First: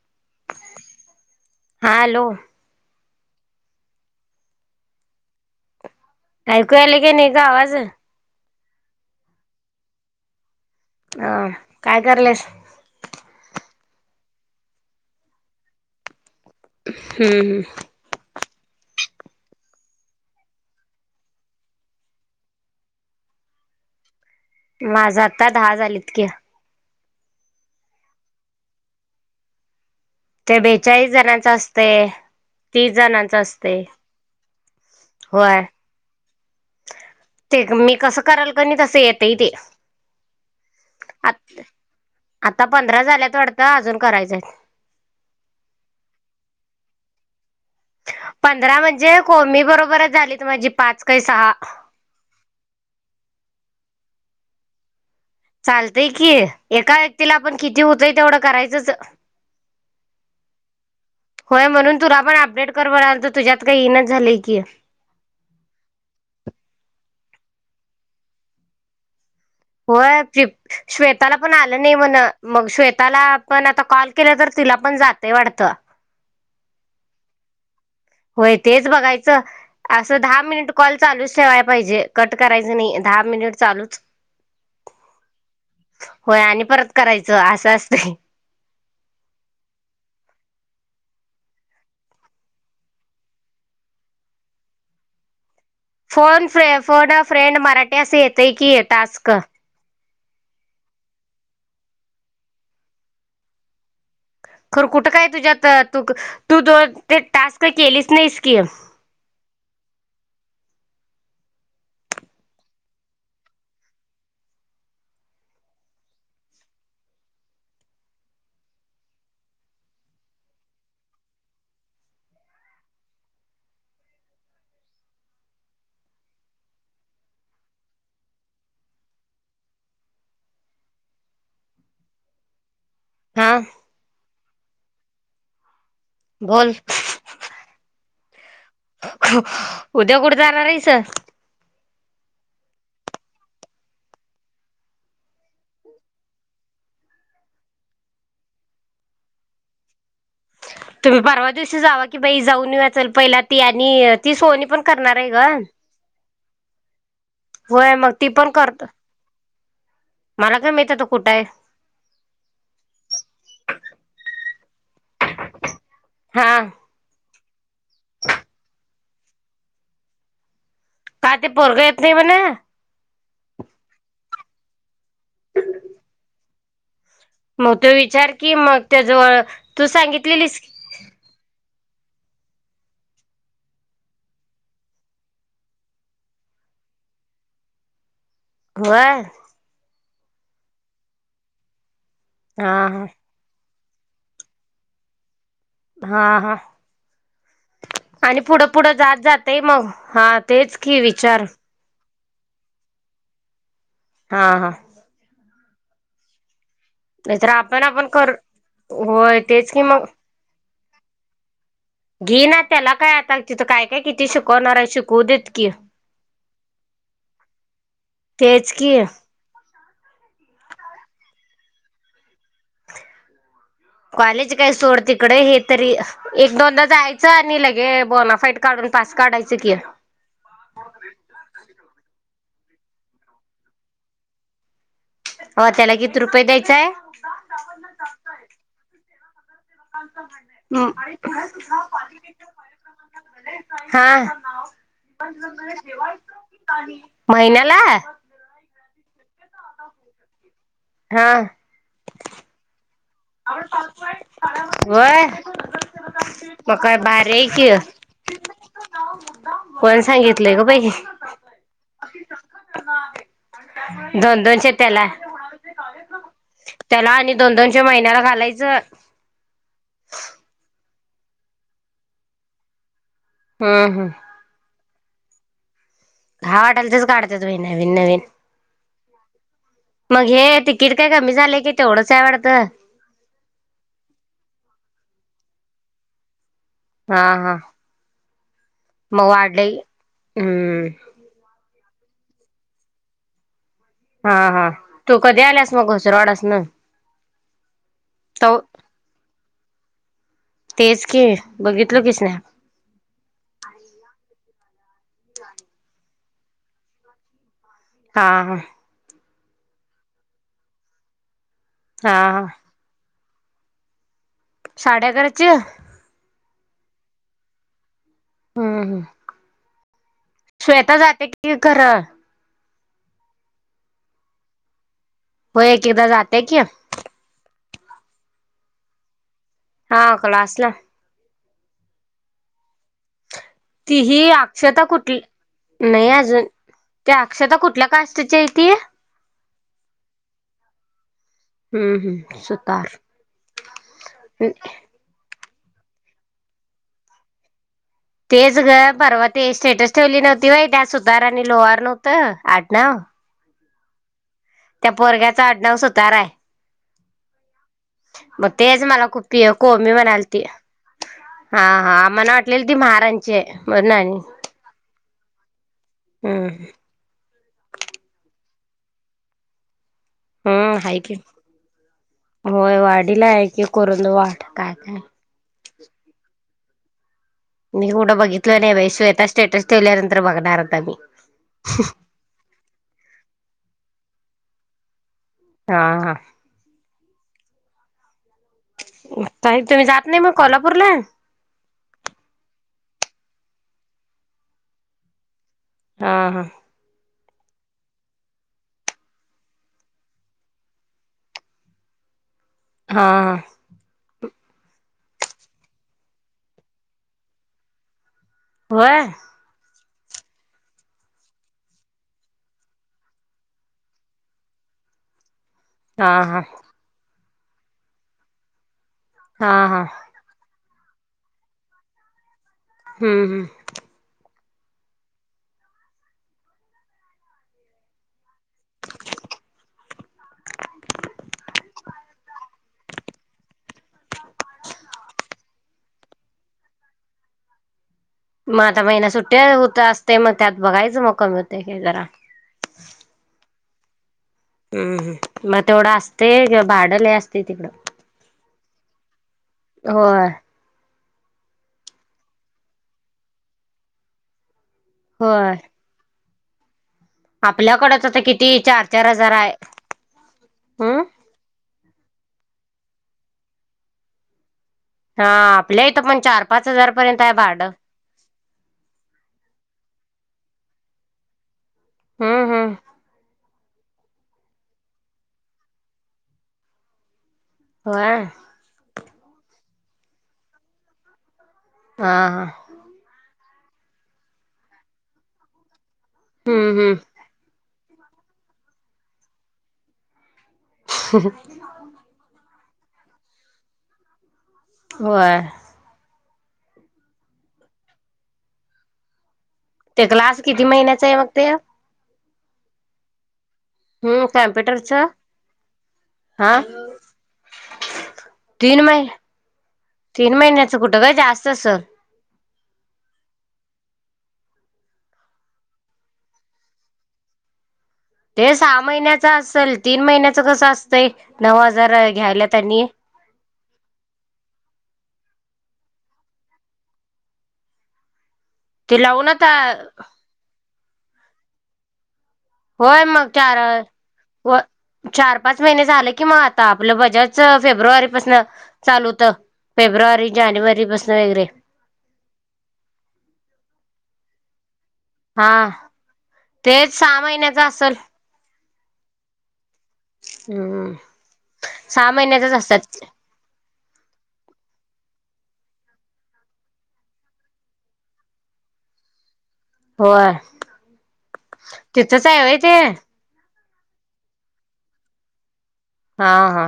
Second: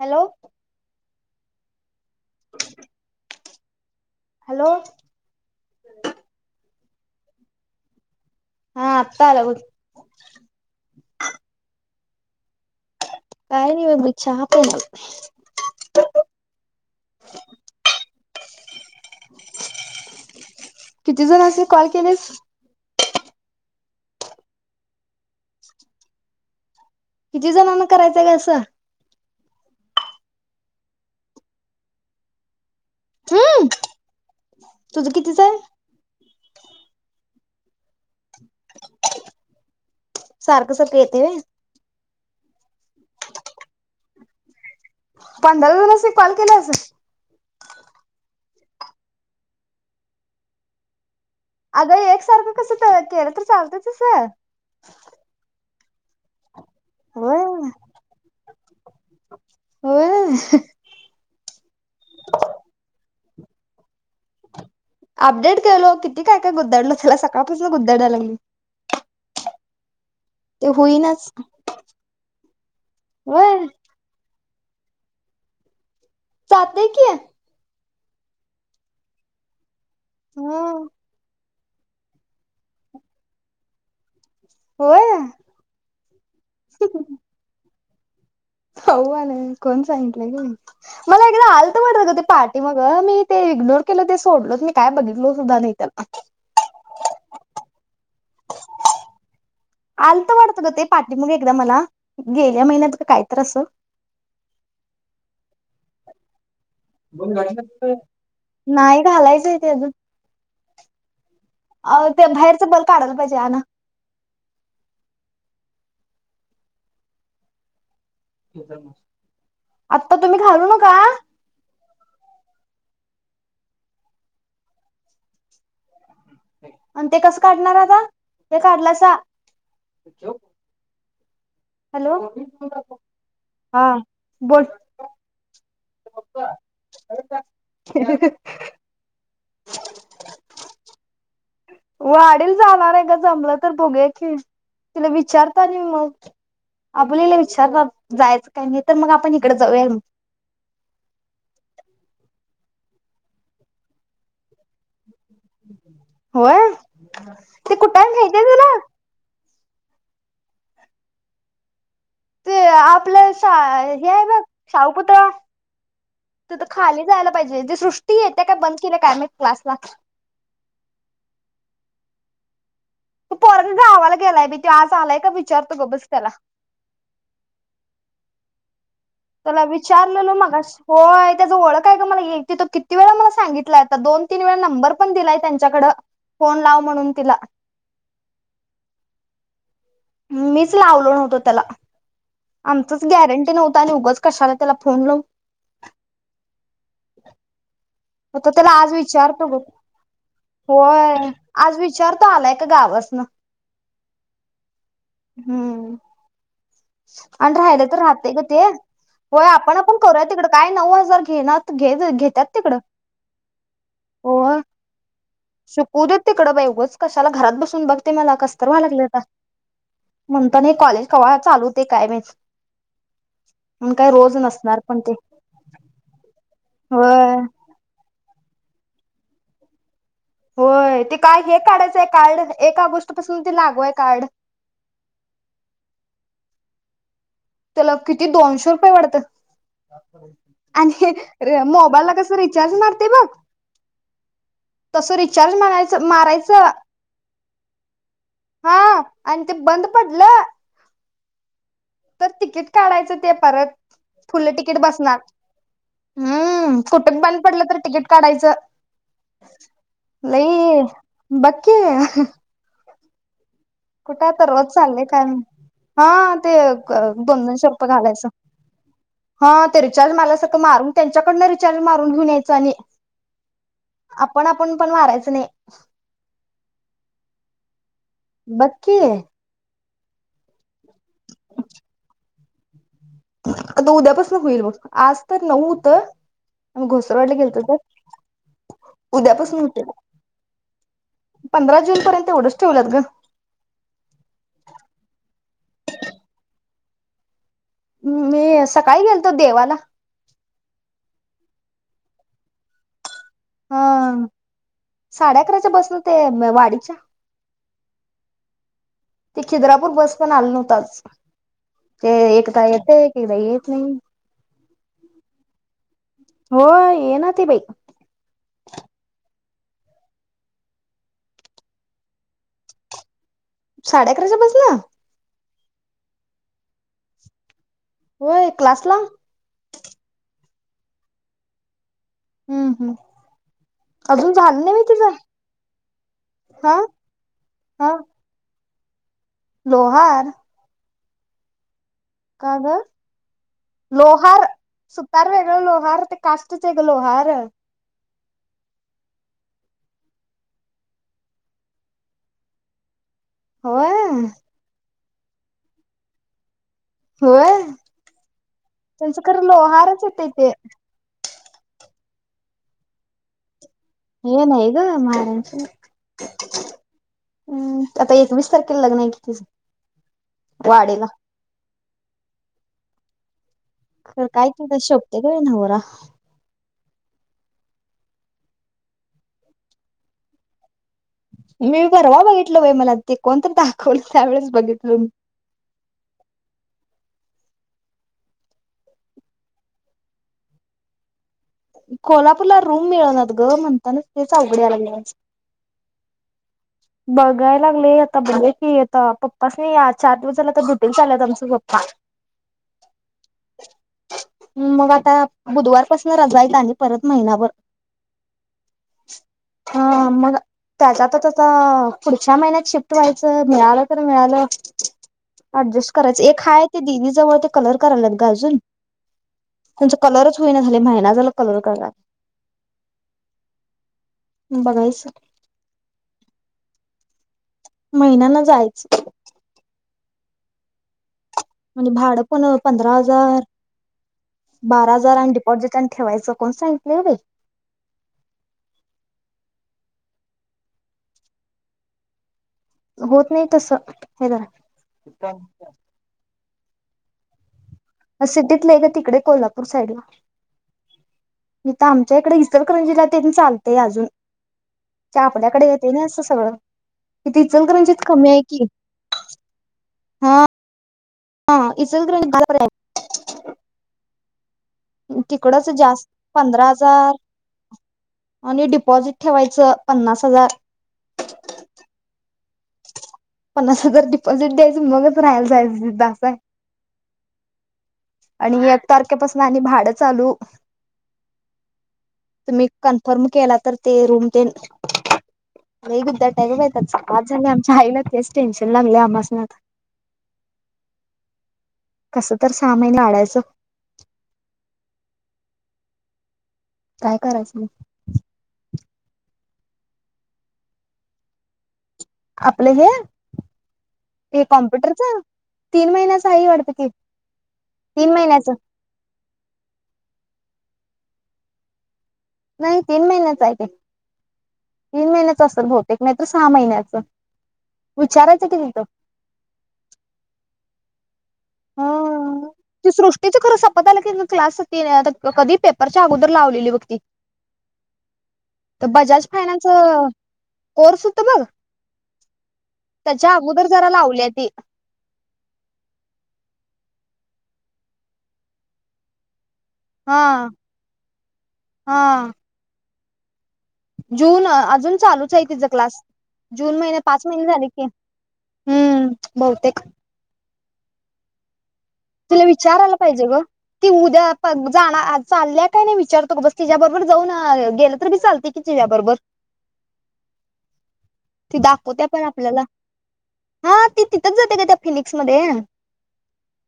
Hello हा hello hello ऐकू आले का नाही गं आवाज हा आता आला बघ अं काय करलेस काय नाही बघ चहा पिलो हम्म हम्म किती जनासणी कॉल केलेस माझा आता दहा झालेत कि किती जणांना करायचंय गं असं ते बेचाळीस जणांच असते तीस जणांच असते तुझं कितीच आहे होय ते मी कसं कराल कणी तस येतय ते सारखं सारखं येते व्हय आता आता पंधरा झाल्यात वाडतं अजून करायच आहेत पंधरा जाणासनी कॉल केल पंधरा म्हणजे कोमी बरोबरच झाली माझी पाच काही सहा अगं एकसारखं कसं केलं तर चालत कस चालतंय कि एका व्यक्तीला होय आपण किती होतोय तेवढ करायचंच होय होय म्हणून तुला पण अपडेट कर ब राल तुझ्यात काही इनाचं झालीय की अपडेट केलो किती काय काय गुद्धडलो त्याला सकाळपासून गुद्धडायला लागली होय ते होईनाच श्वेताला पण आलं नाही म्हण मग श्वेताला होय आपण आता कॉल केला तर तिला पण जातय वाटतं चालतय की होय तेच बघायचं असं दहा ह मिनिट कॉल चालूच ठेवाय पाहिजे कट करायच नाही दहा मिनिट चालूच होय होय आणि परत करायचं असं नाही होले कोण सांगितलंय की नाही मला एकदा आलत वाटत ग ते पहाटी मग मी ते इग्नोर केल ते सोडलो मी काय बघितल सुद्धा नाही त्याला फोन फ्रे फोन अ फ्रेंड मराठी असं येतय की टास्क आल तर वाटत ग ते पाठी मग एकदा मला गेल्या महिन्यात का काय तर असं खर कुठं काय तुझ्यात तू तू दो ते टास्क केलीच नाही की नाही घालायचंय ते अजून अ ते बाहेरच बल् काढायला पाहिजे आणा आता तुम्ही घालू नका आणि ते कस काढणार आता ते काढलासा हॅलो हा बोल बोल उद्या कुठे जाणारेस वाडील जाणार आहे ग जमलं तर बोघू की तिला विचारता नाही मग आपलीला विचारत जायचं काही नाही तर मग आपण इकडे जाऊया मग तुम्ही परवा दिवशी जावा की बाई जाऊन येऊया चल पहिला ती आणि ती सोनी पण करणार आहे ग होय ती होय कुठ आहे मग ती माहिती आहे पण तुला करतो मला काय माहित आता कुठ आहे ते आपलं हे आहे बघ शाहूपुतळा हा त तर खाली जायला पाहिजे सृष्टी आहे काय बंद केलं काय माहीत क्लासला काय ते पोरग येत नाही म्हणा तू परत गावाला गेलाय मी तू आज आलाय का विचारतो गबस त्याला मग तो विचार की मग त्याजवळ त्याला तू विचारलं ना सांगितलेलीस मगाशी होय त्याच ओळख काय ग मला तिथ किती वे मला सांगितलाय दोन तीन वेळा नंबर पण दिलाय त्यांच्याकड फोन लाव म्हणून तिला माझ्या होय मीच लावलो नव्हतो त्याला हा आमचच हा गॅरंटी नव्हत आणि उगच कशाला त्याला फोन लावून हा हा आणि आता पुढं त्याला आज पुढं जात विचारतो जातय ग मग हा तेच की होय विचार आज विचारतो आलाय का गावस ना हा हा हम्म नाहीतर आणि आपण राहिलं तर आपण कर राहतेय गं ते. होय, तेच की आपण-आपण मग करूया तिकडं काय.. नऊ हजार घे नात घे- घेत्यात ना तिकडं? त्याला काय आता तिथं काय काय किती हो, शिकवणार आहे शिकवू देत की शिकू देत तिकडं बाई उगाच कशाला घरात बसून बघते मला कस तरी तेच व्हायला की लागलं आता. म्हणत ना, कॉलेज कवा चालू होते काय माहीत? कॉलेज काय सोड तिकडे हे तरी, एक- दोनदा जायचं होय आणि लगे बोनाफाईट काढून पास काढायचं कि.. होय ते काय हे काढायचंय? काढलं एक ऑगस्ट पासून ते लागू हाय कार्ड. हो, त्याला किती रुपये द्यायचेय? त्याला किती दोनशे रुपये वाढतं? मोबाईलला कसं रिचार्ज मारते बघ हां.. तसं रिचार्ज मारायचं मारायचं महिन्याला? हा आणि ते बंद पडलं. हां तर तिकीट काढायचं ते परत फुल्ल तिकीट बसणार. व्हय मग हम्म, काय कोट च भारी बंद आहे पडलं की तर तिकीट काढायचं कोण सांगितलंय ग लई बाई बघ की? कुठे दोन तर रोजं दोनशे चाललेय त्याला काय, हां, ते दोन- दोनशे रुपये घालायचं. हां, ते रिचार्ज मारल्या सारंखं मारून त्यांच्याकडनं रिचार्ज मारून घेऊन यायचं आणि हं हं. आपण आपण पण मारायचं नाही. हा वाटाल तेच काढते त भहिना [unintelligible] बघ की? मग हे तिकीट काय कमी झालंय की तेवढंच आहे वाढतं. आता उद्यापासनं होईल बघ आज तर नव्हत. मग हा घोसरवाडला हा गेलत तर मग उद्यापासून वाढलंय होते हम्म पंधरा [unintelligible] जुन पर्यंत एवढंच ठेवलात ग. हां, हां तू कधी आलास मग घसरवाडस नं? मी सकाळी गेलतो देवाला. तेच की बघितल कीस ना हां. साडे अकराच्या बस नं ते वाडीच्या हां हं. ते खिद्रापूर बस पण आलं नव्हतं आज. ते हा हा ऐकदा येते. एकदा येत नाही. साड्या घरचं हो ये ना ती बाई. [inaudible] श्वेता जाते की खरं साडे अकराच्या बसला? हो एक एकदा जात कि ऐ क्लासला? हा क्लासला. हम्म हम्म. ती ही अजून झालं नाही व्हय अक्षता तिचं? कुठली? नाही अजून, हा त्या अक्षता कुठल्या हा कास्टची आहे ती? लोहार. हम्म हम्म काग सुतार लोहार, सुतार व्हय? लोहर ते काष्टचे ग लोहर? तेच ग परवा ते स्टेटस ठेवली नव्हती व्हय, त्यात सुतार आणि लोहार नव्हतं आडनाव होय? त्या पोरग्याचा आडनाव सुतार आहे. होय? मग तेच मला त्यांचं खूप खरं कोमी लोहारच म्हणाल येतय त ते. [unintelligible] हा हा मना वाटलेली ती म्हारांची. हे नाही ग महारच्या हम्म हम् आता एकवीस तारखे लग्न आहे कि तिचं. हम्म वाडीला. हायकी. होय वाडीला आहे कि. खर काय तूझा शोभतोय का नवरा? मी कुठं बघितलं नाही बाई श्वेता स्टेटस ठेवल्यानंतर बघणार आता मी. मी परवा बघितल वय मला ते कोणत दाखवल त्यावेळेस बघितलं. तम [unintelligible] हा हा. ताई तुम्ही जात नाही मग कोल्हापूरला? कोल्हापूरला रूम मिळनात गं, म्हणताना तेच अवघडला यायला लागलय आज. हा हा. बघायला लागले आता बघ [unintelligible] की आता पप्पासनी चार दिवस झाला तर ड्युटीवर चालेत आमचे पप्पा. हां. हम्म मग आता बुधवारपासनं रजा आहेत आणि परत महिनाभर होय? हां मग त्याचा आता त चा पुढच्या महिन्यात शिफ्ट व्हायचं मिळालं तर मिळालं. ऍडजस्ट हा करायचं एक हा हाय ते दिदीजवळ कलर करायल्यात गं अजून. हा हा त्यांचं कलरच होईना झालंय महिना झालं कलर [unintelligible] हम्म हम्म. बघायचं महिन्यानं जायचं. म्हणजे भाडं पण पंधरा हजार बारा हजार आणि डिपॉझिट आणि ठेवायचं कोण सांगितलंय गं बाई. मग आता महिना सुट्ट्या होत असतंय मग त्यात बघायचं मग कमी होतंय काय जरा. होत नाही तसं. हे जरा हम्म हम्म मग तेवढं असतंय [unintelligible] भाडं लय असतंय तिकडं. सिटीत लय गं तिकडे कोल्हापूर साईडला. होय इथं आमच्याइकडे इचलकरंजीला तेन चालतंय अजून. ते आपल्याकडे येतंय ना [unintelligible] सगळं. तिथे इचलकरंजीत आल्याकडंच आता कमी आहे किती की चार-चार हजार हाय. हं? इचलकरंजीत [unintelligible] हा तिकडं असं आपल्या इथं जास्त पण चार पंधरा पाच हजार पर्यंत आहे भाडं आणि डिपॉझिट ठेवायचं. पन्नास हजार. हम्म हम्म. पन्नास हजार डिपॉझिट द्यायचं मगच राहायला जायचंं तिथं असं आहे. होय. तारखेपासनं आणि भाडं चालू. हा हा तुम्ही कन्फर्म केलात तर ते रूम तेन लय [unintelligible] आहे गं बाई हम्म त्याचा हम्म बास झालंय आम च्या आईला तेच टेन्शन लागलंय आमासनी आता. कसं [inaudible] तर सां महिलाडायच [unintelligible] होय काय करायचं. [unintelligible] ते क्लास किती महिन्याच आहे मग ते आपलं हे हम्म ते कॉम्प्युटरच हा तीन महिन्याच आहे वाटत कि तीन महिन्याच तीन महिने तीन महिन्याचं कुठं ग जास्त अस नाही तीन महिन्याच आहे ते तीन महिन्याच असेल, बहुतेक नाहीत सहा महिन्याच ते सहा महिन्याच असेल तीन महिन्याच कस अस. ते [unintelligible] नऊ हजार अ घ्यायल्यात आणि पत आलं की क्लास तेनी आता कधी पेपरच्या अगुदर लावलेली बघ ती तर ते बजाज लावून आता फायनान्स अ कोर्से हुत बग होय मग चार अ ती व्ह चार पाच महिने झाले की मग आ आपलं बजाजच फेब्रुवारीपासून अ चालू हुत हा फेब्रुवारी जानेवारी पसन वगैरे हा जून अजून चालूच हाय हा तिचा क्लास जून तेच महिने सहा पाच महिने महिन्याच झालं की असेल हम्म बहुतेक हम. तिला विचारायला पाहिजे ग. ती उद्या पग जाणाआ चाल्या काय नाही विचारतो गबस तिज्याबरबर जाऊन अ् गेलं तर बी चालते की तिज्याबरबर होय ती दाखवत्या पण तिथंच आहे वय आपल्याला ते? हा ती तिथंच जात्या ग त्या फिनिक्समध्ये हा हा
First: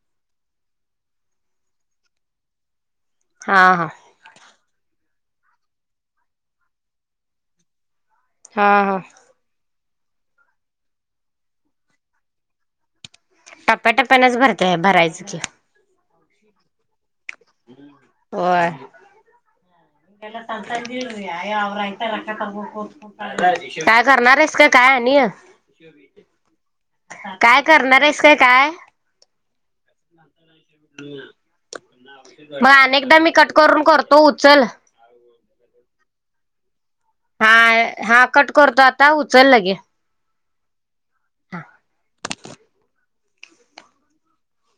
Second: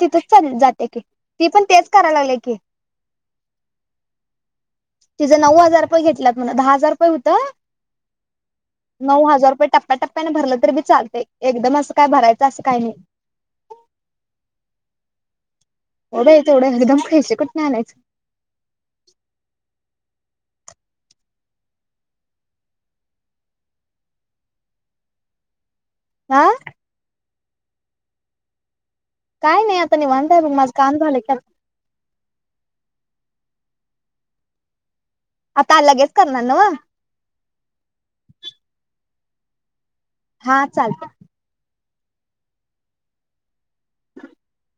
तिथच चाल जात्या की ती पण तेच करालागल्या की हा हा तिझं नऊ हजार रुपये घेतल्यात म्हण दहा हजार रुपये हुत हा हा नऊ हजार रुपये टप टप्प्याट्टप्प्यान भरलं तरी बी चालतय एकदम असं काय भरायचं असं काय नई टप्प्याटप्प्यानच भरतोय भरायचं की बई तेवढ एकदम पाहीजे पैशे होय. काय करणार हायस का काय आणिय आा काय करणार आहेस का काय? काय नाई आता निवांत आहे बघ माझं काम झालं की आता म अनेकदा मी कट करून करतो उचल आता अ लगेच करणार न्हव हाअ हा कट करतो आता उचल लगे हा चालतय [inaudible]